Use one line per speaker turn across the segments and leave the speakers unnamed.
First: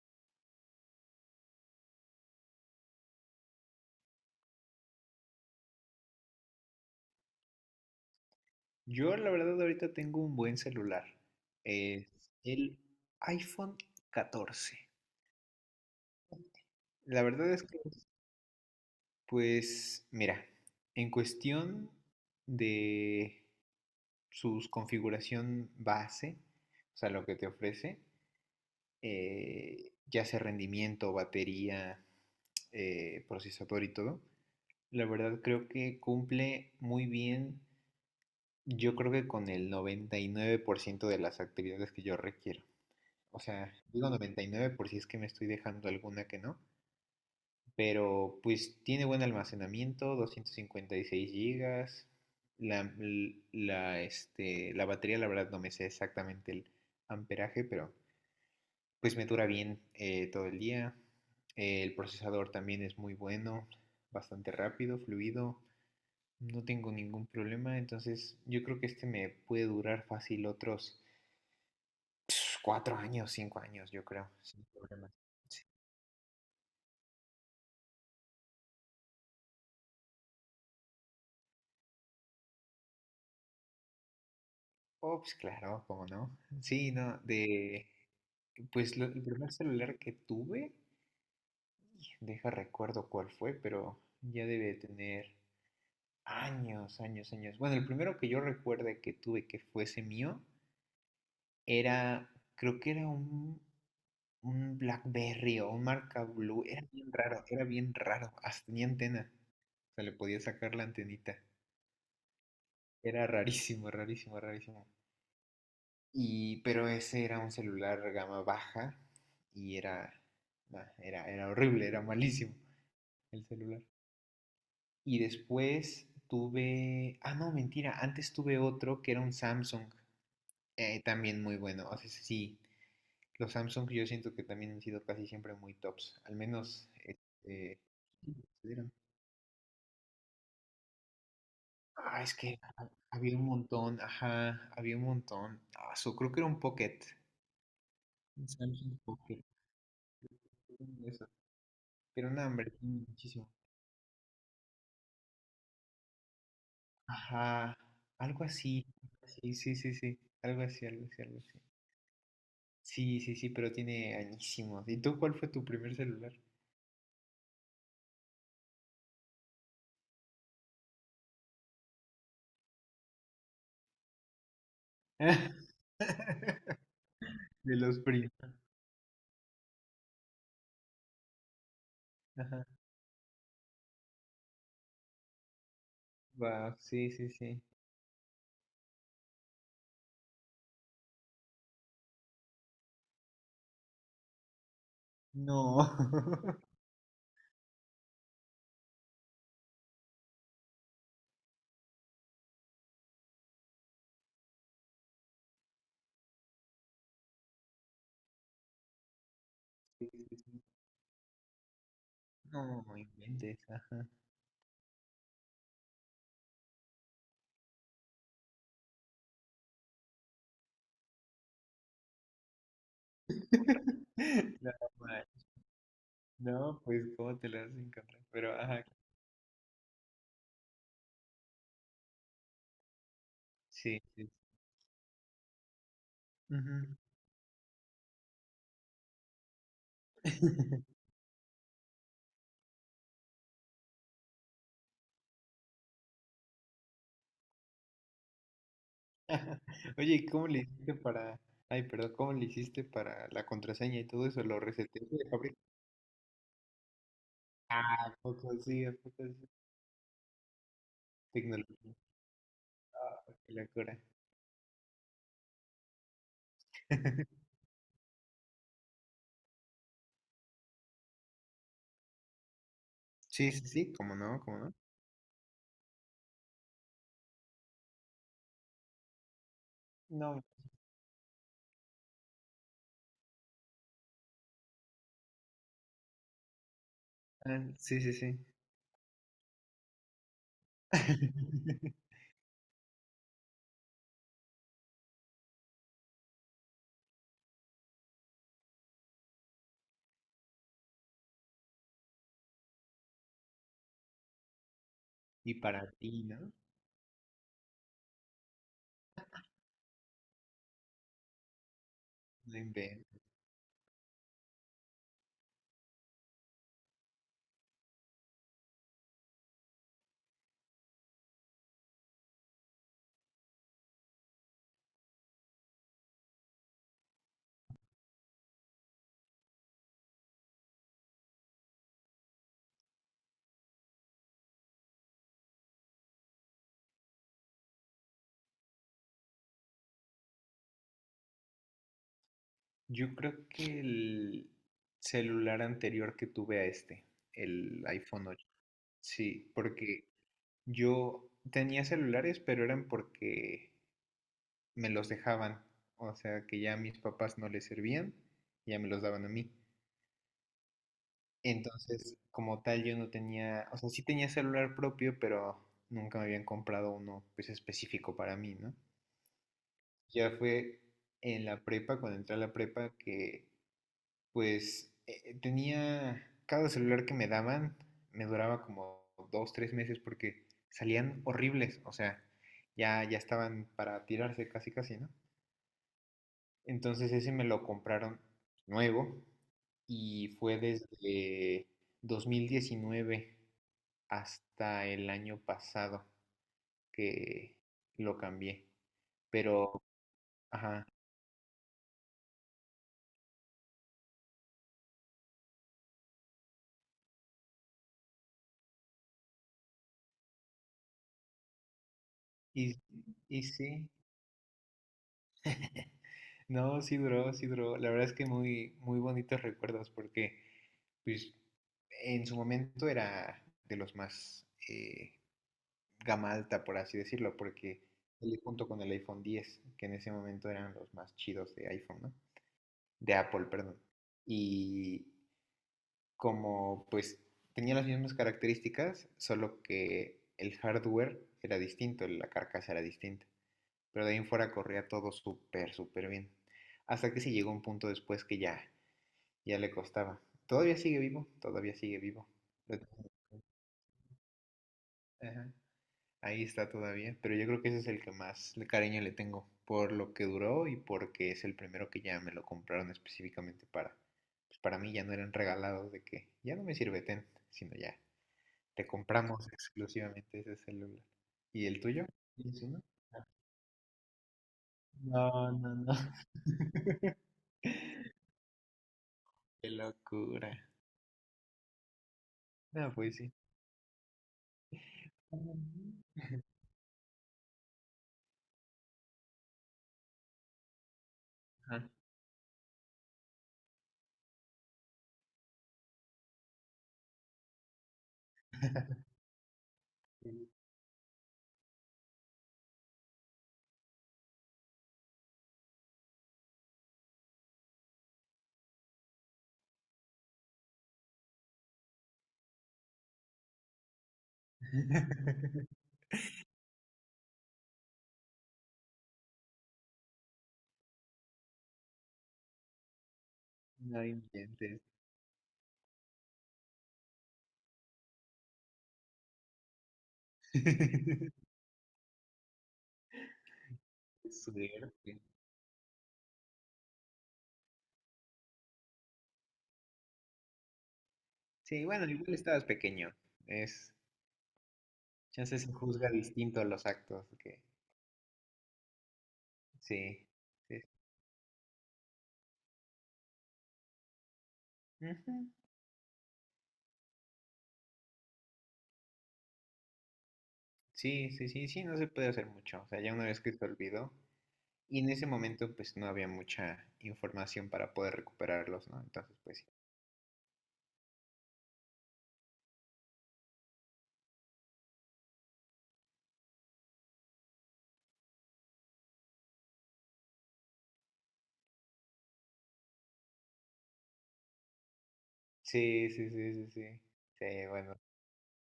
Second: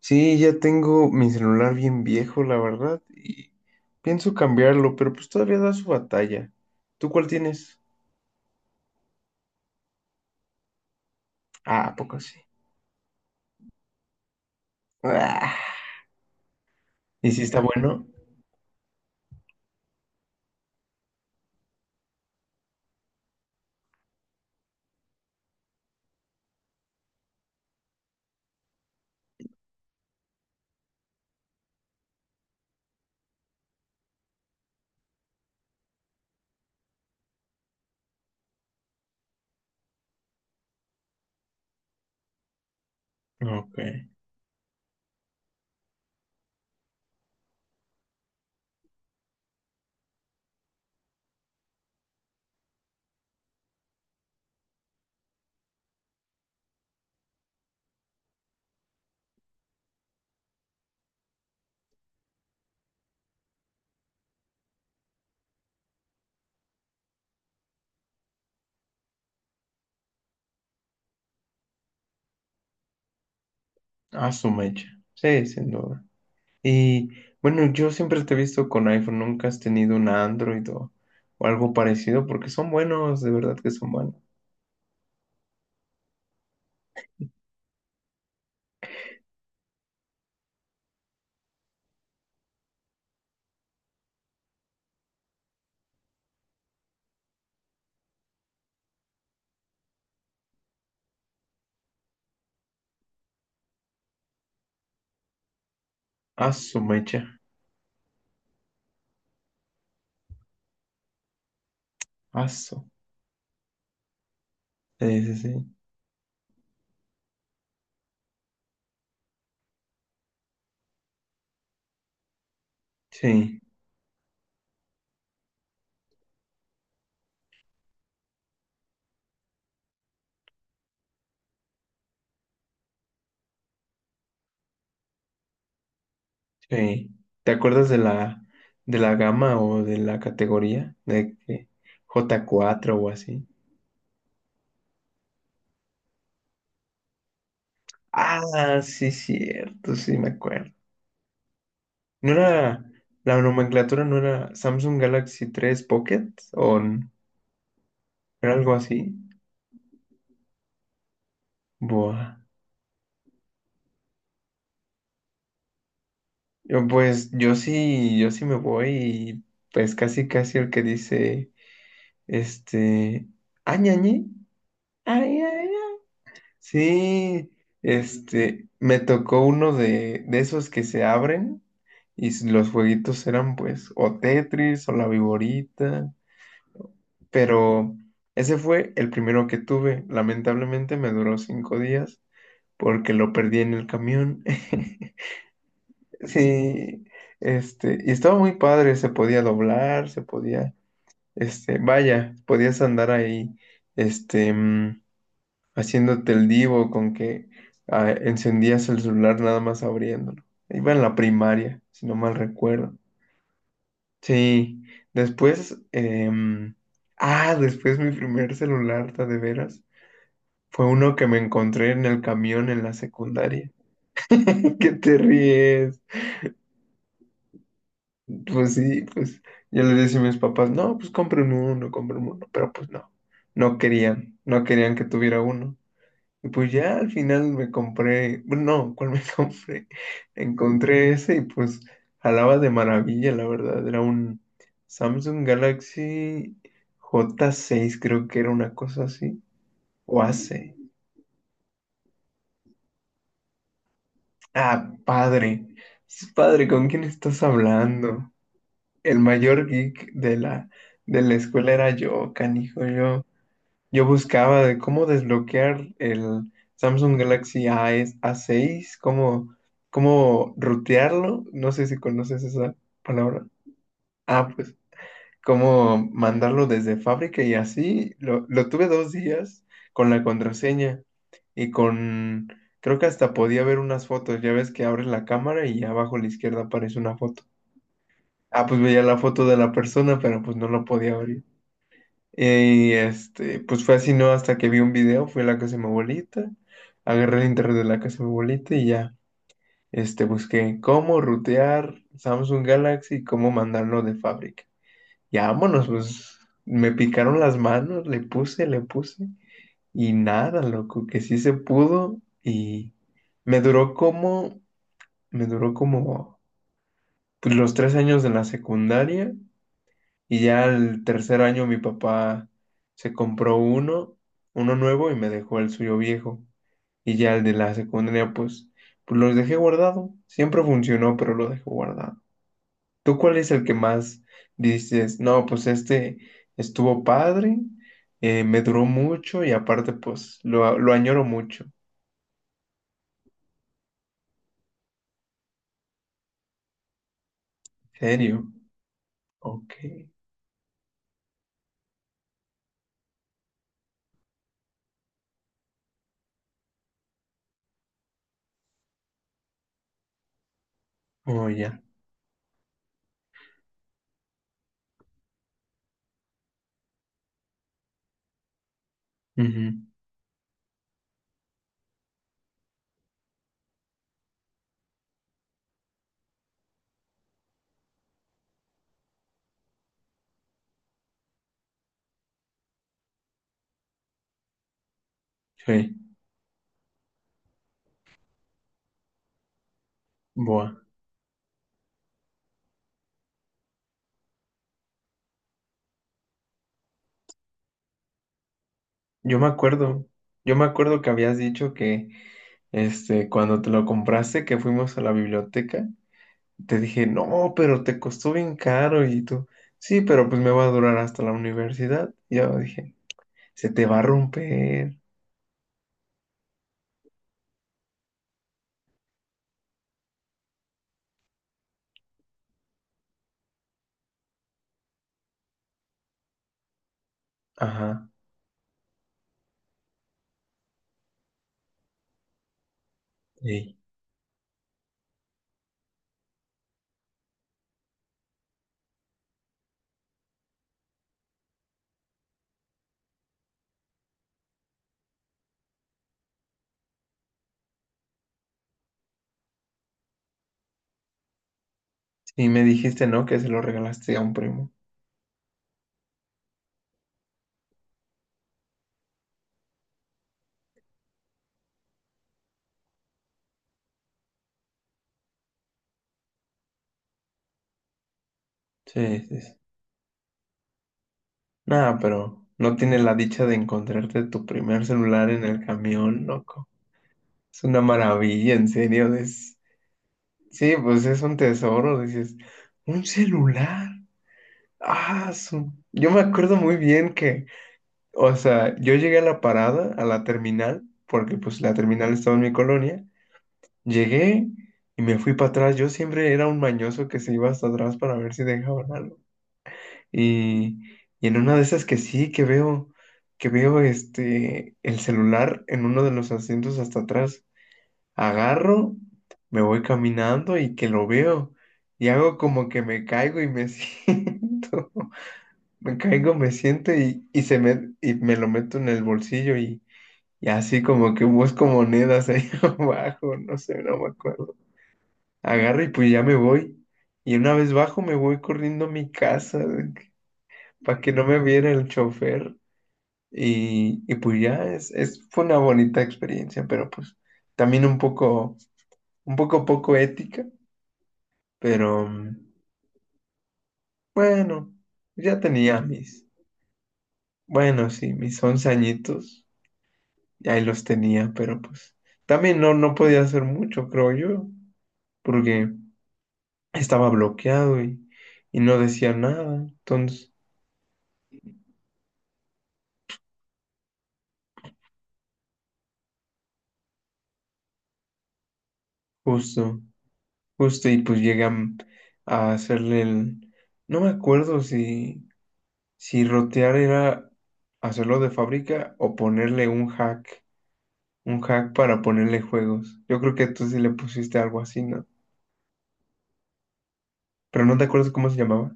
Sí, ya tengo mi celular bien viejo, la verdad, y pienso cambiarlo, pero pues todavía da su batalla. ¿Tú cuál tienes?
Yo la verdad ahorita tengo un buen celular.
Ah, ¿a
Es
poco sí?
el iPhone 14.
Ah,
La
¿Y si
verdad
está
es que,
bueno?
pues, mira, en cuestión de su configuración base, o sea, lo que te ofrece, ya sea rendimiento, batería, procesador y todo, la verdad creo que cumple muy bien, yo creo que con el 99% de las actividades que yo requiero. O sea,
Ok.
digo 99 por si es que me estoy dejando alguna que no. Pero pues tiene buen almacenamiento, 256 gigas. La, la batería, la verdad, no me sé exactamente el amperaje, pero pues me dura bien todo el día. El procesador también es muy bueno, bastante rápido, fluido. No tengo ningún problema, entonces yo creo que este me puede durar fácil otros 4 años, 5 años, yo creo,
Ah, su
sin
mecha.
problemas.
Sí, sin duda. Y bueno, yo siempre te he visto con iPhone, nunca has tenido un Android o algo parecido, porque son buenos, de verdad que son buenos.
Oh, pues claro, ¿cómo no? Sí, no, de... Pues el primer celular que tuve, deja recuerdo cuál fue, pero ya debe de tener años, años, años. Bueno, el primero que yo recuerde que tuve que fuese mío era, creo que era un BlackBerry o un marca
Ah,
Blue.
su
Era bien
mecha.
raro, era bien raro. Hasta tenía antena. O sea, le podía sacar la antenita.
Ah, su.
Era rarísimo, rarísimo, rarísimo.
Sí, sí, sí.
Y, pero ese era un celular gama baja y era, nah, era horrible, era malísimo el
Sí.
celular. Y después tuve, no, mentira, antes tuve otro que era un Samsung, también muy bueno. O sea, sí, los Samsung yo siento que también han sido casi siempre muy tops, al menos,
Sí. ¿Te
este,
acuerdas
¿eran?
de la gama o de la categoría? De que
Ah, es
j
que
cuatro o
había un
así.
montón, ajá, había un montón. Ah, creo que era un Pocket. Un
Ah,
Samsung
sí,
Pocket.
cierto, sí, me acuerdo.
Pero
¿No
no, hombre,
era,
tiene
la
muchísimo.
nomenclatura no era Samsung Galaxy 3 Pocket o
Ajá, algo
era algo
así.
así?
Sí, sí, sí, sí. Algo así, algo así, algo así.
Buah.
Sí, sí, sí, pero tiene añísimos. ¿Y tú cuál fue tu primer celular?
Yo sí me voy y pues casi casi el que dice, este, añañi, ay, ay, ay. Sí,
De los primos.
me tocó uno de esos que se abren y
Ajá.
los jueguitos eran pues o Tetris o la Viborita,
Wow, sí, sí, sí.
pero ese fue el primero que tuve. Lamentablemente me duró 5 días porque lo perdí en el camión.
No.
Sí, y estaba muy padre, se podía doblar, se podía, vaya, podías andar ahí, este, mm, haciéndote el divo con que ah, encendías el celular nada más
Sí, sí,
abriéndolo.
sí.
Iba en la primaria, si no mal
No,
recuerdo.
no inventes. Ajá.
Sí, después, después mi primer celular, ta de veras, fue uno que me encontré en el camión en la secundaria.
No,
¿Qué te
man.
ríes?
No, pues, ¿cómo te lo vas a encontrar? Pero,
Pues
ajá,
sí, pues yo le decía a mis papás, no, pues compren uno, pero pues no, no
sí, sí.
querían, no querían que tuviera uno. Y pues ya
Ujú.
al final me compré, bueno, no, ¿cuál me compré? Encontré ese y pues jalaba de maravilla, la verdad. Era un Samsung Galaxy J6, creo que era una cosa así.
Oye,
O
¿y cómo le
AC.
hiciste para... Ay, perdón, ¿cómo le hiciste para la contraseña y todo eso? ¿Lo
Ah,
reseteaste de fábrica?
padre. Es padre, ¿con quién estás
Ah, ¿a
hablando?
poco sí, a
El
poco sí?
mayor geek de la escuela era
Tecnología.
yo, canijo,
Ah,
yo.
qué locura.
Yo buscaba de cómo desbloquear el Samsung Galaxy A A6, cómo, cómo rutearlo. No sé si conoces esa palabra.
Sí, sí, sí, ¿cómo no?
Ah,
¿Cómo
pues,
no?
cómo mandarlo desde fábrica y así. Lo tuve 2 días con la
No,
contraseña y con... Creo que hasta podía ver unas fotos. Ya ves que abres la cámara y abajo a la izquierda aparece una foto.
ah, sí, sí, sí.
Ah, pues veía la foto de la persona, pero pues no la podía abrir. Y pues fue así, ¿no? Hasta que vi un video, fui a la casa de mi abuelita, agarré el internet de la casa de mi abuelita y ya, busqué cómo rutear Samsung Galaxy cómo mandarlo de fábrica. Ya
Y
vámonos,
para ti,
pues
¿no?
me picaron las manos, le puse y nada, loco, que sí se pudo
No
y
inventes.
me duró como, me duró como pues, los 3 años de la secundaria. Y ya el tercer año mi papá se compró uno, uno nuevo y me dejó el suyo viejo. Y ya el de la secundaria, pues, pues los dejé guardado. Siempre funcionó, pero lo dejé guardado. ¿Tú cuál es el que más dices? No, pues este estuvo padre, me duró mucho y aparte, pues, lo añoro mucho.
Yo creo que el celular anterior que tuve a este, el
¿En
iPhone 8.
serio?
Sí,
Ok.
porque yo tenía celulares, pero eran porque me los dejaban, o sea, que ya a mis papás no les servían, ya me los daban a mí.
Oh, ya.
Entonces, como tal, yo no tenía, o sea, sí tenía celular propio, pero nunca me habían comprado uno pues específico para mí, ¿no?
Ujú.
Ya fue en la prepa, cuando entré a la prepa, que pues tenía, cada celular que me daban me duraba como 2, 3 meses porque salían horribles, o sea, ya, ya estaban para tirarse casi, casi, ¿no?
Sí.
Entonces ese me lo compraron nuevo y fue
Buah.
desde 2019 hasta el año pasado que lo cambié.
Yo me
Pero,
acuerdo. Yo me
ajá,
acuerdo que habías dicho que, cuando te lo compraste, que fuimos a la biblioteca, te dije, no, pero te costó bien caro. Y tú, sí, pero pues me va a durar hasta la universidad. Y yo
y,
dije,
y
se te
sí,
va a romper.
no, sí duró, sí duró. La verdad es que muy, muy bonitos recuerdos porque, pues, en su momento era de los más gama alta, por así decirlo, porque
Ajá.
él junto con el iPhone 10, que en ese momento eran los más chidos de iPhone, ¿no? De Apple,
Sí.
perdón. Y como pues tenía las mismas características, solo que el hardware era distinto, la carcasa era distinta. Pero de ahí en fuera corría todo súper, súper bien. Hasta que se llegó un punto después que ya, ya le costaba. Todavía sigue vivo, todavía sigue vivo.
Y me
Pero,
dijiste, no, que se lo regalaste a un primo.
ajá. Ahí está todavía, pero yo creo que ese es el que más cariño le tengo, por lo que duró y porque es el primero que ya me lo compraron específicamente para, pues para mí ya no eran regalados de que ya no me sirve ten, sino ya te
Sí, sí,
compramos
sí.
exclusivamente ese celular. ¿Y el
Nada,
tuyo?
pero
¿Tienes
no
uno?
tiene la
Ah,
dicha de encontrarte tu primer celular en
no,
el
no, no.
camión, loco. Es una maravilla, en serio. Es...
Qué locura.
Sí, pues es un tesoro. Dices,
No,
un
pues sí.
celular. Ah, su- Yo me acuerdo muy bien que, o sea, yo llegué a la parada, a la terminal, porque pues la
Ajá.
terminal estaba en mi colonia. Llegué y me fui para atrás. Yo siempre era un mañoso que se iba hasta atrás para ver si dejaban algo.
Sí.
Y, y en una de esas que sí, que veo el celular en uno de los asientos hasta atrás. Agarro, me voy caminando y que lo veo. Y hago como que me caigo y me siento. Me caigo, me siento y y me lo meto en el bolsillo y así como que busco monedas ahí abajo, no sé, no
No
me acuerdo.
inventes.
Agarro y pues ya me voy. Y una vez bajo me voy corriendo a mi casa para que no me viera el chofer. Y
Qué
pues ya
suerte.
fue una bonita experiencia, pero pues también un poco poco ética,
Sí,
pero
bueno, igual estabas pequeño. Es,
bueno, ya
Chance se
tenía
juzga
mis,
distinto a los actos, que
bueno, sí, mis 11 añitos.
sí.
Y ahí
Sí.
los tenía, pero pues también no, no podía hacer mucho, creo yo,
Ujú.
porque estaba bloqueado y no decía nada. Entonces,
Sí, sí, sí, sí, no se puede hacer mucho. O sea, ya una vez que se olvidó, y en ese momento pues no había mucha información para poder recuperarlos, ¿no? Entonces, pues sí.
justo, justo, y pues llegué a, a hacerle el... No me acuerdo si, si rotear era hacerlo de fábrica o ponerle un hack para ponerle juegos. Yo creo que tú sí le pusiste algo así, ¿no?
Sí, sí, sí, sí, sí. Sí,
Pero no te
bueno,
acuerdas cómo se llamaba.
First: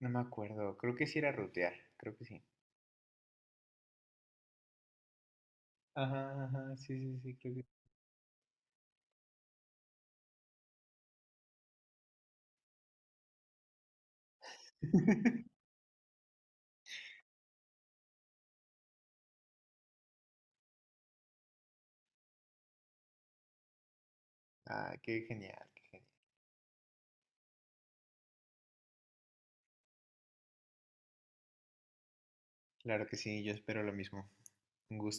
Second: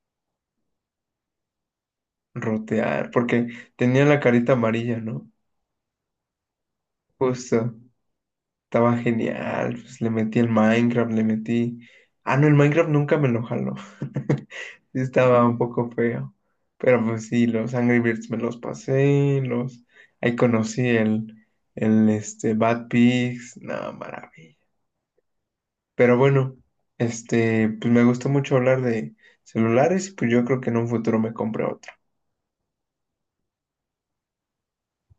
no me acuerdo. Creo que sí era rutear, creo que sí.
Rotear, porque tenía la carita amarilla, ¿no?
Ajá, ajá, sí, sí, sí, creo que sí.
Justo. Estaba genial, pues le metí el Minecraft, le metí... Ah, no, el Minecraft nunca me lo jaló. Sí, estaba un poco feo. Pero pues sí, los Angry Birds me los pasé, los... Ahí conocí el Bad Pigs, no, maravilla.
Ah, qué genial, qué genial.
Pero bueno, pues me gustó mucho hablar de celulares, pues yo creo que en un futuro me compré otro.
Claro que sí, yo espero lo mismo. Un gusto.